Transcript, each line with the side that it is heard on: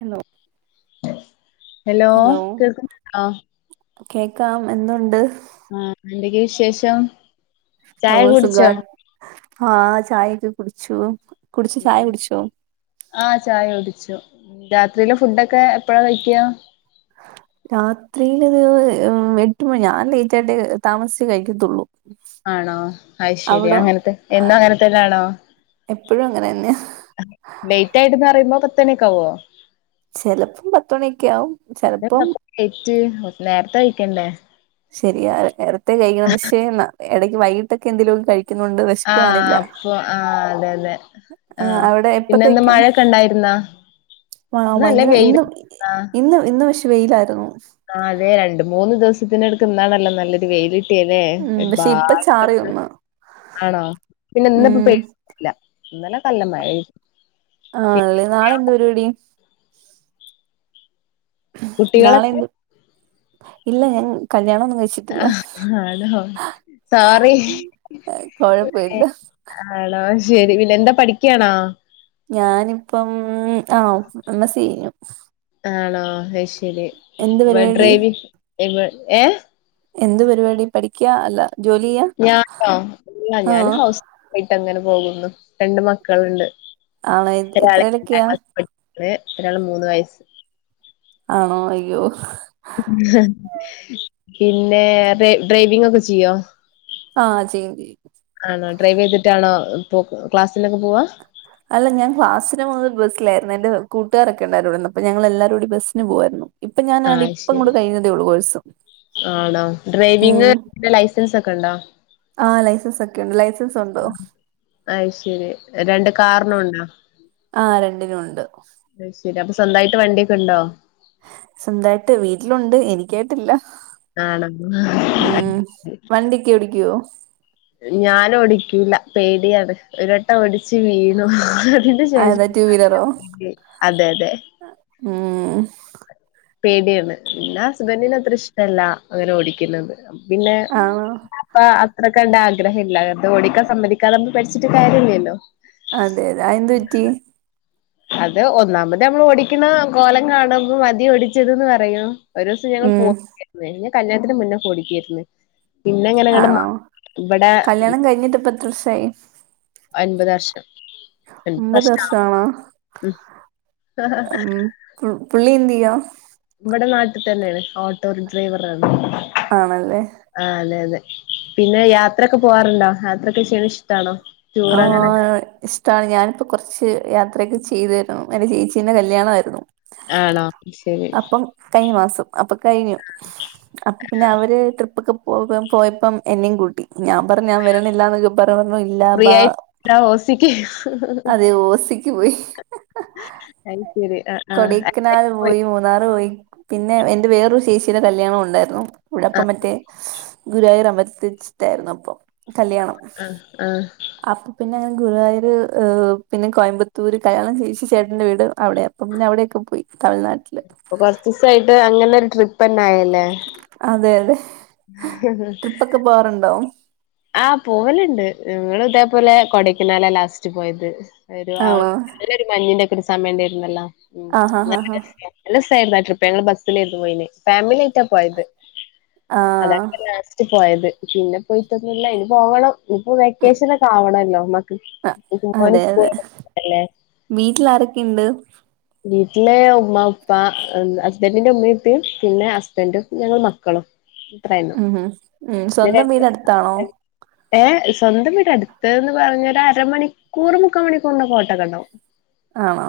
right: Hello
left: hello കേൾക്കുന്നുണ്ടോ
right: കേക്കാം എന്തുണ്ട്
left: ആഹ് എന്തക്ക വിശേഷം
right: ഓ
left: ചായ
right: സുഗാ
left: കുടിച്ചോ
right: ആഹ് ചായക്ക് കുടിച്ചു കുടിച്ചു ചായ കുടിച്ചോ
left: ആഹ് ചായ കുടിച്ചു രാത്രിയിലെ ഫുഡൊക്കെ എപ്പഴാ കഴിക്കുക
right: രാത്രിയിലത് എട്ട് മണി ഞാൻ ലേറ്റായിട്ട് താമസിച്ച് കഴിക്കത്തുള്ളൂ
left: ആണോ അയ് ശരിയ
right: അവിടോ
left: അങ്ങനത്തെ
right: ആ,
left: എന്നും അങ്ങന തന്നെയാണോ
right: എപ്പോഴും അങ്ങനെ തന്നെയാ
left: ലേറ്റ് ആയിട്ടന്ന് പറയുമ്പോ പ ത്തണിയക്ക ആവോ
right: ചിലപ്പം പത്തുമണിയൊക്കെ ആകും ചിലപ്പം
left: തെറ്റ് നേരത്തെ കഴിക്കണ്ടേ
right: ശരിയാ നേരത്തെ കഴിക്കണം പക്ഷെ ഇടക്ക് വൈകിട്ടൊക്കെ എന്തെലുമൊ കഴി കുന്നുണ്ട്
left: ആഹ് അപ്പൊ ആഹ് അതെ അതെ ആഹ് പിന്നെന്ത് മഴയൊക്കെ ഉണ്ടായിരുന്നാ
right: ആഹ്
left: ഇന്ന് നല്ല
right: ഭയങ്കര
left: വെയില്
right: ഇന്ന്
left: ആഹ്
right: ഇന്ന് ഇന്ന് പക്ഷെ വെയിലായിരുന്നു
left: ആഹ് അതെ രണ്ട് മൂന്ന് ദിവസത്തിനടുക്ക് ഇന്നാണല്ലോ നല്ലൊരു വെയിൽ കിട്ടിയ തേ
right: ഉം പക്ഷെ ഇപ്പ
left: ഒരുപാട്
right: ചാറി
left: ഡ്രസ്സ്
right: ഒന്ന്
left: ആണോ പിന്നെപ്പ
right: ഉം
left: ഇല്ല ഇന്നലെ കല്ല മഴ ആയിരുന്നു.
right: ആണല്ലേ നാളെന്തതു പരിപാടി നാളെ
left: കുട്ടികളൊക്കെ
right: എന്ത് ഇല്ല ഞാൻ കല്യാണം ഒന്ന് കഴിച്ചി
left: ആഹ് ആണോ സോറി
right: കൊഴപ്പമില്ല
left: ആണോ ശരി പിന്നെ എന്താ പഠിക്കാണോ
right: ഞാനിപ്പം ആഹ് എമ്മസി കഴിഞ്ഞു
left: ആണോ അയ് ശരി
right: എന്ത്
left: ഇ
right: പരിപാടി
left: ഡ്രൈവി ഏഹ
right: എന്ത് പരിപാടി പഠിക്കുക അല്ല ജോലി ചെയ്യാ
left: ഞാനോ എല്ല ഞാൻ
right: ആഹ്
left: ഹൗസ്ഫ ആയിട്ട് അങ്ങനെ പോകുന്നു രണ്ട് മക്കളുണ്ട്
right: ആണോ എ-
left: ഒരാളെ അഞ്ചാം
right: എത്രയിലൊക്കെയാ
left: ക്ലാസിൽ പഠിക്കണ് ഒരാള് മൂന്ന് വയസ്സ്
right: ആണോ അയ്യോ
left: പിന്നെ ഡ്രൈ ഡ്രൈവിംഗ് ഒക്കെ ചെയ്യോ
right: ആഹ ചെയ്യും ചെയ്യ
left: ആണോ ഡ്രൈവ് ചെയ്തിട്ടാണോ ക്ലാസ്സിിലൊക്കെ പോവാ
right: അല്ല ഞാൻ ക്ലാസിന് പൊന്നെ ബസ്സിലായിരുന്നു എന്റെ കൂട്ടുകാരൊക്കെണ്ടരോടന്ന് അപ്പോ ഞങ്ങൾ എല്ലാരും കൂടി ബസ്സിന് പോവായിരുന്നു ഇപ്പൊ ഞാന
left: ആ
right: ഇപ്പ
left: ശരി
right: ഇങ്ങട്ട് കഴിഞ്ഞതേ ഉള്ളൂ കോഴ്സ്
left: ആണോ ഡ്രൈവിംഗ്ലൈസൻസ് ഒക്കെ ഉണ്ടോ
right: ആഹ ലൈസൻസ് ഒക്കെ ഉണ്ട് ലൈസൻസ് ഉണ്ട്
left: അ ശരി രണ്ട് കാറിനുംണ്ടോ
right: ആ രണ്ടിനും ഉണ്ട്
left: അത് ശരി അപ്പൊ സ്വന്തയിട്ട് വണ്ടിയൊക്കെ ഉണ്ടോ
right: സ്വന്തായിട്ട് വീട്ടിലുണ്ട് എനിക്കായിട്ടില്ല
left: ആണോ
right: ഉം വണ്ടിയക്കെ ഓടിക്കുവോ
left: ഞാൻ ഓടിക്കൂല്ല പേടിയാണ് ഒരട്ടം ഒടിച്ച് വീണു അതിന് ശേഷം
right: അതാ ടു വീലറോ
left: അതെ അതെ
right: ഉം
left: പേടിയാണ് പിന്നെ ഹസ്ബൻറിിന അത്ര ഇഷ്ടല്ല അങ്ങനെ ഓടിക്കുന്നത് പിന്നെ
right: ആണോ
left: അപ്പ അത്ര കണ്ട ആഗ്രഹംല്ല അത് ഓടിക്കാൻ സമ്മതിക്കാത ന പഠിച്ചിട്ട് കാര്യല്ലല്ലോ
right: അതെ അതെ അതെന്ത് പറ്റി
left: അത് ഒന്നാമത് നമ്മൾ ഓടിക്കണ കോലം കാണുമ്പ മതി ഓടിച്ചത്ന്ന് പറയും ഒരു ദിവസം ഞങ്ങൾ
right: ഉം
left: പോരുന്നു ഞ കല്യാണത്തിന് മുന്നേ ക്കെഓടിക്കായിരുന്നു പിന്നെ എങ്ങനെ ങ്ങനെ
right: ആണോ
left: ഇവിടെ
right: കല്യാണം കഴിഞ്ഞിട്ട് ഇപ്പോ ഇത്രസായി.
left: ഒൻപത് വർഷം. അൻപത്
right: ഒമ്പത്
left: വർഷം
right: വർഷ ആണോ?
left: ഉം
right: ഉം.. പു പുള്ളി ന്തെയാ?
left: ഇവടെ നാട്ടിൽ തന്നെയാണ് ഓട്ടോ ഡ്രൈവറാണ്.
right: ആണല്ലേ?
left: ആ അതെ അതെ പിന്നെ യാത്രോക്കെ പോവാറുണ്ടോ യാത്രൊക്കെ ചെയ്യണ ഇഷ്ടണോ?
right: ആ ഇസ്ട്ടാണ് ഞാനിപ്പോ കുറച്ച് യാത്രയൊക്കെ ചെയ്തേരുന്നു. ഒരു ചേച്ചിന്റെ കല്യാണയിരുന്നു.
left: ആണോ ശരി
right: അപ്പം കഴിഞ്ഞ മാസം അപ്പൊ കയ്ഞ്ഞു. അപ്പൊ പിന്നെ അവര് ട്രിപ്പൊക്കെ. പോകും പോയപ്പം എന്നെയും കൂട്ടി ഞാൻ പറഞ്ഞു ഞാൻ വരണില്ല എന്നൊക്കെ പറ പറഞ്ഞു ഇല്ലാന്ന്.
left: ഏയ്‌ ഞാൻ ഓസിക്ക്.
right: ഇ പോയി
left: അയി ശെരി.
right: കൊടക്കനാല് പോയി മൂന്നാർ പോയി പിന്നെ എന്റെ വേറൊരു ചേച്ചിടെ കല്യാണം ഉണ്ടായിരുന്നു.
left: ആ
right: ഇവിടപ്പം മറ്റേ ഗുരുവായൂർ അമ്പലത്തി വച്ചിട്ടായിരുന്നു അപ്പൊ കല്യാണം.
left: ആഹ ആഹ!
right: അപ്പൊ പിന്നെ ഞാൻ ഗുരുവായൂർ പിന്നെ കോയമ്പത്തൂര് കല്യാണം കഴിച്ച ചേട്ടന്റെ വീട് അവിടെയാ. പിന്ന അവിടെയക്കെ പോയി തമിഴ്നാട്ടിൽ.
left: അപ്പൊ കൊറച്ച് ദിവസമായിട്ട് അങ്ങനെ ഒരു ട്രിപ്പ് തന്നെ ആയല്ലേ?
right: അതെ അതെ.
left: ഹ് ഹ്.
right: ട്രിപ്പ് പോവാറുണ്ടോ
left: ആഹ പോവലുണ്ട് ഞങ്ങള് ഇതേപോലെ കൊടക്കനാല ലാസ്റ്റ് പോയത്. ഒരു ആഹ
right: ആണോ
left: നല്ലരു മഞ്ഞിന്റെറെ ഒക്കെ ഒരു സമയം ഉണ്ടായിരുന്നല്ലോ ഉ
right: ആഹ് ഹാ ഹാ
left: നല്ല
right: ഹാ
left: ര നല്ല സായിരുന്നു ആ ട്രിപ്പ് ഞങ്ങള് ബസ്സിലെരുന്നു പോയിന് ഫാമിലി ആയിട്ടാ പോയത്.
right: ആഹ്
left: അതാണ്പ്പോ ലാസ്റ്റ് പോയത് പിന്നെ പോയിട്ടൊന്നില്ല ഇന് പോകണം. ഇപ്പൊ
right: ഉം
left: വെക്കേഷനൊക്കെ ആവണല്ലോ
right: അ-
left: മക്കക്ക് പൂ
right: അതെ
left: മോന്
right: അതെ
left: സ്കൂളല്ലേ.
right: വീട്ടിൽ ആരൊക്കെണ്ട്?
left: വീട്ടില് ഉമ്മ ഉപ്പ എന്താ ഹസ്ബൻഡ്ന്റെ ഉമ്മേം ഉപ്പേം പിന്നെ ഹസ്ബൻഡും ഞങ്ങൾ മക്കളും. അത്രേയുള്ളൂ
right: ഉം ഉം
left: പിന്നെ
right: സ്വന്തം വീട് അടുത്തതണോ?
left: രണ്ട് ഏ സ്വന്തം വീട് അടുത്ത്ന്ന് പറഞ്ഞൊ ഒരു അരമണിക്കൂർ മുക്ക മണിക്കൂറിന്റെ ഓട്ടക്കെണ്ടാാവും.
right: ആണോ.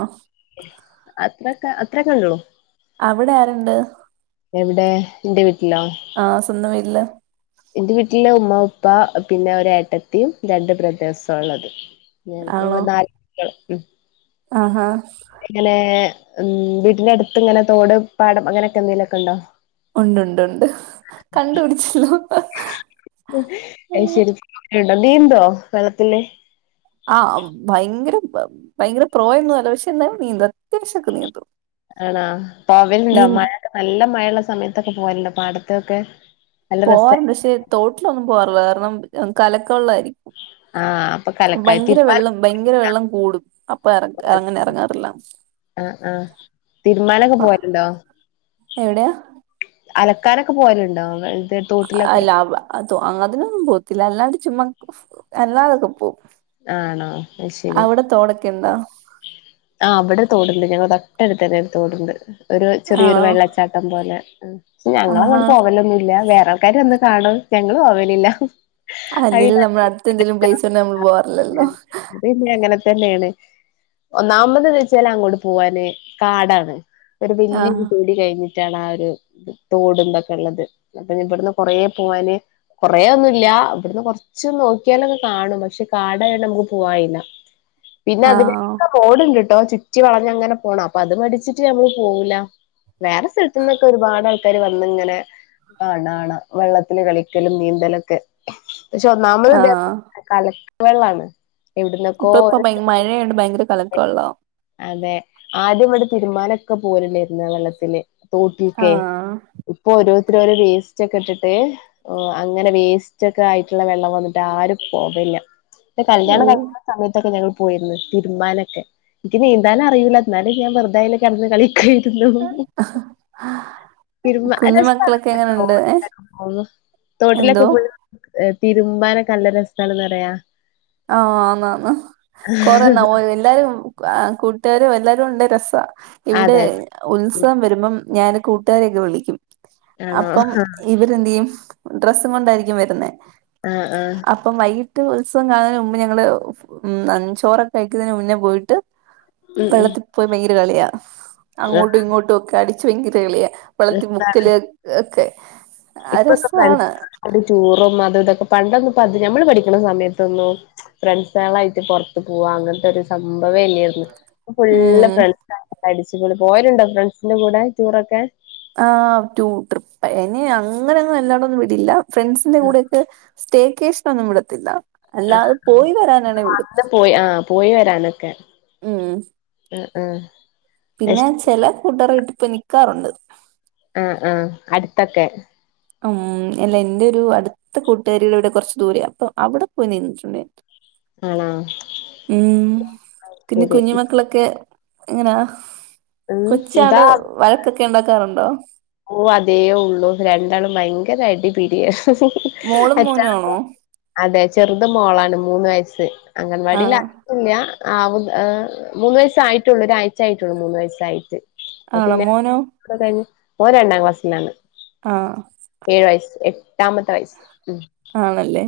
left: അത്രക്കെ അത്രകൊള്ളു.
right: അവിടെ ആരുണ്ട്?
left: എവിടെ എന്റെ വീട്ടിലോ?
right: ആഹ സ്വന്തം വീട്ടില്?
left: എന്റെ വീട്ടില് ഉമ്മ ഉപ്പ പിന്നെ ഒരു ഏട്ടത്തിയും രണ്ട് ബ്രദർഴ്സും ആ ഉള്ളത്. ഞ ഞങ്ങള് നാല് മക്കള്.
right: ആഹ ആഹാ!
left: എങ്ങനെ ഉം വീട്ടിന്റെ അടുത്ത് ഇങ്ങനെ തോട് പാടം അങ്ങനെയൊക്കെ എന്തെങ്കിലൊക്കെ ഉണ്ടോ?
right: ഉണ്ട് ഉണ്ട് ഉണ്ട് കണ്ടു പിടിച്ചല്ലോ.
left: ആ ശെരിക്കുംണ്ടോ നീന്തോ വെള്ളത്തില്
right: ആഹ ഭയങ്കര ഭയങ്കര പ്രൊയൊന്നുമല്ല പക്ഷെ ന്നാലും നിന്തും ഇത്തിരിശൊക്കെ നീന്തും.
left: ആണാ
right: നീ
left: പോവലുണ്ടോ മഴയൊക്കെ നല്ല മഴയള്ള സമയത്തൊക്കെ പോവലുണ്ടോ പാടത്തൊക്കെ അടുത്തൊക്കെ.
right: പോവാറുണ്ട് പക്ഷെ തോട്ടിലൊന്നും പോവാറില്ല കാരണം കലക്ക വെള്ളായിരിക്കും.
left: ആഹ് അപ്പൊ കല
right: ഭയങ്കര വെള്ളം ഭയങ്കര വെള്ളം കൂടും അപ്പൊ ഇറ അങ്ങനെ ഇറങ്ങാറില്ല.
left: ആഹ ആഹ തിരുമാനൊക്കെ പോവലുണ്ടോ.
right: എവിടെയാ.
left: അലക്കാനൊക്കെ പോവലുണ്ടോ എന്തേലും
right: അല്ല അത അതിനൊന്നും പോവത്തില്ല അല്ലാതെ ചുമാ അല്ലാതൊക്കെ പോകും.
left: ആണോ
right: അവിടെ തോടക്കെയ്ണ്ടോ.
left: ആ് ഇവടെ തോടണ്ട് ഞങ്ങതൊട്ടടുത്ത് തന്നെ തോടണ്ട്. ഒരു ചെറിയൊരു
right: ആണോ
left: വെള്ളച്ചാട്ടം പോലെ
right: ആഹാ
left: ഞങ്ങളങ്ങോട്ട് പോകലൊന്നുല്ല വേറെ. ആൾക്കാര് വന്ന് കാണും ഞങ്ങള് പോവലില്ല. അത്
right: അലേലും നമ്മള അടുത്തെന്തേലും പ്ലേസ്ണ്ടെ നമ്മള് പോവറില്ലല്ലോ.
left: അത് പിന്നെ അങ്ങനെ തന്നെയാണ്. ഒന്നാമത് വെച്ചാല് അങ്ങോട്ട് പോവാന് കാടാണ് ഒരു വലിയൊര്
right: ആഹ്
left: തൊടികഴിഞ്ഞിട്ട്. റ്റാണ ആഹ ഒരു തോടും ഇതൊക്കെയിള്ളത് അപ്പൊ ഇവിടുന്ന് കൊറേ പോവാന്. കൊറെയൊന്നുല്യ ഇവിടന്ന് കൊറച്ച് നോക്കിയാലൊക്കെ കാണും പക്ഷെ കാടയൊണ്ട് നമുക്ക് പോവായില്ല.
right: [unintelligible]
left: പിന്നെ അതിലേക്ക് റോണ്ടിണ്ട്ട്ടോ ചുറ്റി വളഞ്ഞ അങ്ങനെ പോണം അപ്പൊ അത് മടിച്ചിട്ട് ഞമ്മള് പോവൂല. വേറെ സ്ഥലത്ത്ന്നൊക്കെ ഒരുപാട് ആ. ട്ടാര് വന്നിങ്ങനെ കാണാണ് വെള്ളത്തില് കളിക്കലും നീന്തലൊക്കെ. പക്ഷെ ഒന്നാമത്ദേ
right: ആഹ്
left: കലക്ക് വെള്ളാണ്. എവിടുന്നൊക്കോ
right: ഇപ്പ ഇപ്പ
left: ഓരോരുത്തര്
right: മഴയൊണ്ട് ഭയങ്കര കലക്കവെള്ളോ.
left: അതെ ആദ്യം ഇവിടെ തീരുമാനമൊക്കെ പോവലണ്ടായിരുന്നു വെള്ളത്തില് തോട്ടിക്കെ.
right: ആഹ്
left: ഇപ്പൊ ഓരോരുത്തര് ഓരോ വേസ്റ്റക്കെ ഇട്ടിട്ട് ഓഹ് അങ്ങനെ വേസ്റ്റ് ഒക്കെ ആയിട്ടുള്ള വെള്ളം വന്ന്ട്ട് ആരും പോവല്ല. ഇന്റെ
right: ഓ
left: കല്യാണം കഴിക്ക്ണ സമയത്തൊക്കെ ഞങ്ങൾ പോയിരുന്ന്. തിര്മ്പാനൊക്കെ ഇക്കി നീന്താനറിയൂല ന്നാലും ഞാൻ വെറുതെ അയില് കെടന്ന് കളി കിര്ന്നോ? ഇര്ന്ന
right: കുഞ്ഞു മക്കളൊക്കെ എങ്ങനുണ്ട് എന്തോ
left: [unintelligible] ഏഹ് തിരുമ്പാനക്കെ നല്ല രസാണന്നറിയാ.
right: ആഹ് ആന്നന്ന് കൊറെ ന [unintelligible] എല്ലാരും ആഹ് കൂട്ടാരു എല്ലാരും ഉണ്ടെ രസ ഇവടെ
left: അതെ അതെ ഉം
right: ഉത്സവം വരുമ്പം ഞാൻ കൂട്ടാരെക്കെ വിളിക്കും
left: ആണോ
right: അപ്പം ഇവരെന്തയ്യും ഡ്രസ്സും കൊണ്ടായിരിക്കും വരുന്നെ.
left: ആഹ് ആഹ്
right: ഇപ്പം വൈകിട്ട് ഉത്സവം കാണുന്നേന് മുമ്പ് ഞങ്ങള് ഉം ന്ന ചോറൊക്കെ കഴിക്കുന്നേന് മുന്നേ പോയിട്ട്
left: ഉം ഉം
right: വെള്ളത്തി പോയി ഭയങ്കര കളിയാ
left: ആഹ്
right: അങ്ങോട്ടും ഇങ്ങോട്ടും ഒക്കെ അടിച്ച് ഭയങ്കര കളിയാ. വെളത്തി
left: രസാ
right: മുക്കല് ഹ് ഒക്കെ.
left: ഇപ്പൊക്കെ
right: രസാണ്
left: [unintelligible] ചോറൊന്നും അത് ഇതാക്ക പണ്ടൊന്ന് ഇപ്പ അത് ഞമ്മള് പഠിക്ക്ണ സമയത്തൊന്നു ഫ്രണ്ട്സളായിട്ട് പൊർത്ത് പോവാ അങ്ങൻത്തെ ഒരു സംഭവം ഇല്ലേ ന്ന് പ്പൊ ഫുള്ള്
right: ഉം
left: ഫ്രണ്ട്‌സെള് അടിച്ച്പൊളി പോവലുണ്ടോ ഫ്രണ്ട്സിന്റെ കൂടെ ടൂറൊക്കെ?
right: ആഹ് ട്ടൂ ട്രിപ്പ് എന്നെ അങ്ങനെന്നും എല്ലാണ്ടൊന്നും വിടില്ല ഫ്രണ്ട്സിന്റെ കൂടെക്കെ സ്‌റ്റേക്കഷ്നൊന്നും വിടത്തില്ല.
left: ആഹ്
right: അല്ലാതെ പോയി വരാനാണെ വിടും
left: അന്ന് പോയി ആഹ് പോയി
right: ഉം.
left: ഉം ഉം
right: പിന്നെ ചെല കൂട്ടാറെ വീട്ടിപ്പോയി നിക്കാറുണ്ട്.
left: ആഹ് ആഹ് അട്ത്തക്കെ?
right: ഉം എല്ല എന്റെ ഒരു അടുത്ത കൂട്ടുകാരിയുടെ ഇവടെ കൊർച്ച് ദൂരയാ അപ്പൊ അവടെ പോയി നിന്നിട്ടുണ്ട് ഞാൻ.
left: ആണാ?
right: ഉം പിന്നെ കുഞ്ഞി മക്കളൊക്കെ എങ്ങനാ?
left: ഉം
right: കൊച്ചാള്
left: ഇതാ
right: വഴക്കൊക്കെ ഇണ്ടാക്കാറുണ്ടോ?
left: ഓഹ് അതേ ഉള്ളു രണ്ടാളും ഭയങ്കര അടി പിടിയ
right: മോളും മോനും
left: [unintelligible]
right: ആണോ
left: അതെ ചെർത് മോളാണ് മൂന്ന് വയസ്സ് അംഗൻവാടില്ലാ.
right: ആഹ്
left: ഇല്ല ആഹ് മു ഏഹ് മൂന്ന് വയസ്സ് ആയിട്ടുള്ളു ഒരാഴ്ച ആയിട്ടുള്ളു മൂന്ന് വയസ്സായിട്ട്. അപ്പ
right: ആണോ
left: പിന്നെ [unintelligible]
right: മോനോ
left: കഴിഞ്ഞ് ഓൻ രണ്ടാം ക്ലാസ്സിലാണ്.
right: ആഹ്
left: ഏഴ് വയസ്സ് എട്ടാമത്തെ വയസ്സ് ഉം
right: ആണല്ലേ?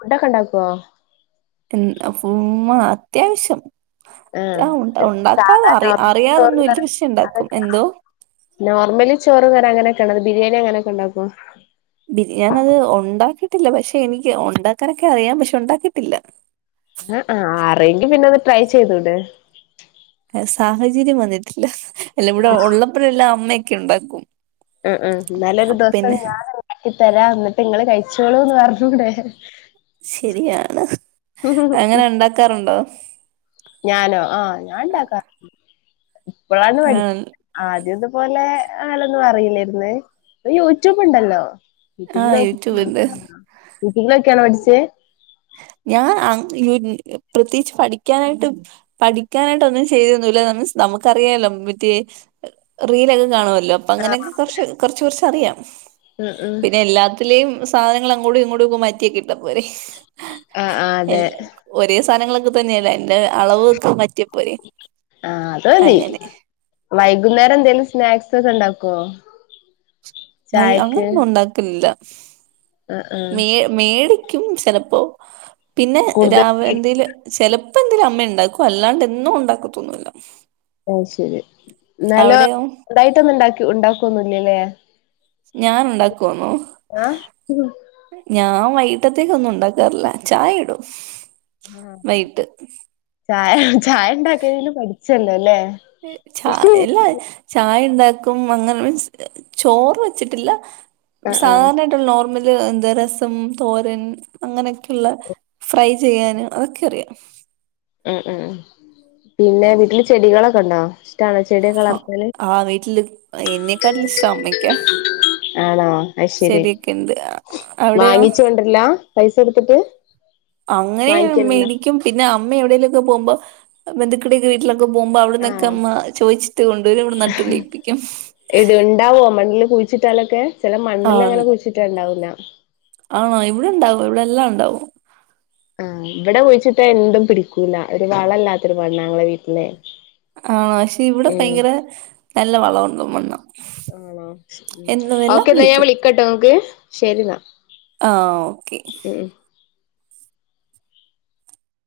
left: ഫുഡക്കെ ഇണ്ടാക്കോ?
right: എൻ ഫുമ്മാ അത്യാവശ്യം ആഹ് ഉണ്ട ഉണ്ടാക്കാതെ
left: സാധാ
right: അറി
left: നോർമൽ ചോറും
right: അറിയാതൊന്നും ഇല്യ പക്ഷേ ഇണ്ടാക്കും. എന്തോ?
left: നോർമല് ചോറ് കറിം അങ്ങനക്കെല്ലാതെ ബിരിയാണി അങ്ങനക്കെ ഇണ്ടാക്കോ?
right: ബിരിയാണി അത് ഉണ്ടാക്കിട്ടില്ല പക്ഷെ എനിക്ക് ഉണ്ടാക്കാനൊക്കെ അറിയാം പക്ഷെ ഉണ്ടാക്കിട്ടില്ല.
left: അഹ് ആഹ് അറിയെങ്കി പിന്നെത് ട്രൈ ചെയ്തുടേ?
right: ഏഹ് സാഹചര്യം വന്നിട്ടില്ല അല്ല ഇവടെ ഉള്ളപ്പഴ എല്ലാം അമ്മയൊക്കെ ഇണ്ടാക്കും.
left: ഉം ഉം ഇന്നലെരു ദിവസം ഞാൻ ഇണ്ടാക്കി തരാം ന്നട്ട് ഇങ്ങള് കഴിച്ചോളൂന്ന് പറഞ്ഞുടേ?
right: ശരിയാണ് അങ്ങനെ ഉണ്ടാക്കാറുണ്ടോ?
left: ഞാനോ ആഹ് ഞാൻ ഇണ്ടാക്കാ ഇപ്പളാണ്
right: ആ
left: പടി ആദ്യതുപോലെ അങ്ങനൊന്നും അറിയില്ലേര്ന്ന് ഇപ്പൊ യൂട്യൂബ്ണ്ടല്ലോ?
right: ആ
left: യൂട്യൂബില്
right: യൂട്യൂബില്
left: യൂട്യൂബ് ലോകിയാണോ പഠിച്ചേ?
right: ഞാൻ അങ്ങ പ്രത്യേകിച്ച് പഠിക്കാനായിട്ട് പഠിക്കാനായിട്ടൊന്നും ചെയ്തൊന്നൂല്ല മീൻസ് നമുക്കറിയാലോ മറ്റേ റീലൊക്കെ കാണുവല്ലോ അപ്പൊ
left: ആഹ്
right: അങ്ങനെയൊക്കെ കുറച്ച് കുറച്ച കുറച്ചറിയാം
left: ഉം ഉം
right: പിന്നെയെല്ലാ ത്തിലേയും സാധനങ്ങൾ അങ്ങോടിങ്ങോട്ടുവങ്ങ് മാറ്റിയക്കെയിട്ടാ പോരെ
left: ആഹ് ആഹ് അതെ
right: എല്ലാ ഒരേ സാധനങ്ങളൊക്കെ തന്നെയല്ലേ അയിന്റെ അളവൊക്കെ മാറ്റിയപ്പോരെ അങ്ങനെ
left: വൈകുന്നേരന്തേലും സ്നാക്സൊക്കെണ്ടാക്കോ?
right: വൈ അങ്ങനൊന്നുണ്ടാക്കലില്ല
left: ആഹ് ആഹ്
right: മേ മേടിക്കും ചെലപ്പോ പിന്നെ
left: കൂടുതൽ
right: രാവിലെന്തേലും ചെലപ്പന്തേലും അമ്മയിണ്ടാക്കും അല്ലാണ്ടെന്നും ഉണ്ടാക്കതൊന്നൂല്ല
left: ഓ ശെരി ഇന്നാലോ സ്വന്തായിട്ടൊന്നും ഇണ്ടാക്കി ഉണ്ടാക്കൊന്നുല്ലല്ലേ?
right: ഞാനുണ്ടാക്കുവോന്നോ?
left: ആഹ്
right: ഞാൻ വൈകിട്ടത്തേക്കൊന്നും ഉണ്ടാക്കാറില്ല ചായയിടും
left: ആഹ് ചായ ചായണ്ടാകലേലും പഠിച്ചല്ലോല്ലേ?
right: എല്ലാ ചായണ്ടാക്കും അങ്ങനെ മീൻസ് ചോറ് വെച്ചിട്ടില്ല
left: ആഹ്
right: സാധാരണ ട്ട്ള്ള നോർമല് രസം, തോരൻ, അങ്ങനക്കെയ്ള്ള ഫ്രൈ ചെയ്യാന് അതെക്കറിയാ
left: ഉം ഉം പിന്നെ വീട്ടില് ചെടികളൊക്കെണ്ടോ? ഇശ്ടാണോ ചെടിയൊക്കെ വളർത്താന്?
right: ആഹ് വീട്ടില് എന്നെക്കാട്ടിലിഷ്ടം അമ്മയ്ക്കാ
left: ആണോ? അയ് ശരി
right: ശരിയൊക്കെ ഉണ്ട് അവിടെയോ
left: വാങ്ങിച്ച് കൊണ്ട്രല്ല പൈസ കൊടുത്ത്ട്ട്
right: അങ്ങനെയും മേടിക്കും പിന്നെ അമ്മ എവിടേലൊക്കെ പോവുമ്പോ ബന്ധുക്കൾടെയെക്കെ വീട്ടിലെ പോകുമ്പോ
left: ആഹ്
right: അവിടന്നൊക്കമ്മ ചോദിച്ചിട്ട് കൊണ്ടു വരും ഇവിടെ നട്ട് പിടിപ്പിക്കും
left: ഇത്ണ്ടാവോ മണ്ണില് കുഴിച്ചിട്ടാലൊക്കെ? ചെല
right: ആ
left: മണ്ണിലങ്ങനെ കുഴിച്ചിട്ടാണ്ടാവൂല്ല
right: ആണോ ഇവിടെണ്ടാവും ഇവിടെല്ലാണ്ടാവും
left: ആഹ് ഇവടെ കുഴിച്ചിട്ടായെന്തും പിടിക്കൂല്ല ഒരു വളല്ലാത്തൊരുമണ്ണാ ഞങ്ങളെ വീട്ടിലെ
right: ആണോ പക്ഷെ ഇവിടെ
left: ഉം
right: ഭയങ്കര നല്ല വളവുള്ള മണ്ണാ എന്ന് എല്ലാം കിളിക്കും
left: വെക്കാട്ടോ നമക്ക് ശെരിന്നാ
right: ആഹ് ഓക്കെ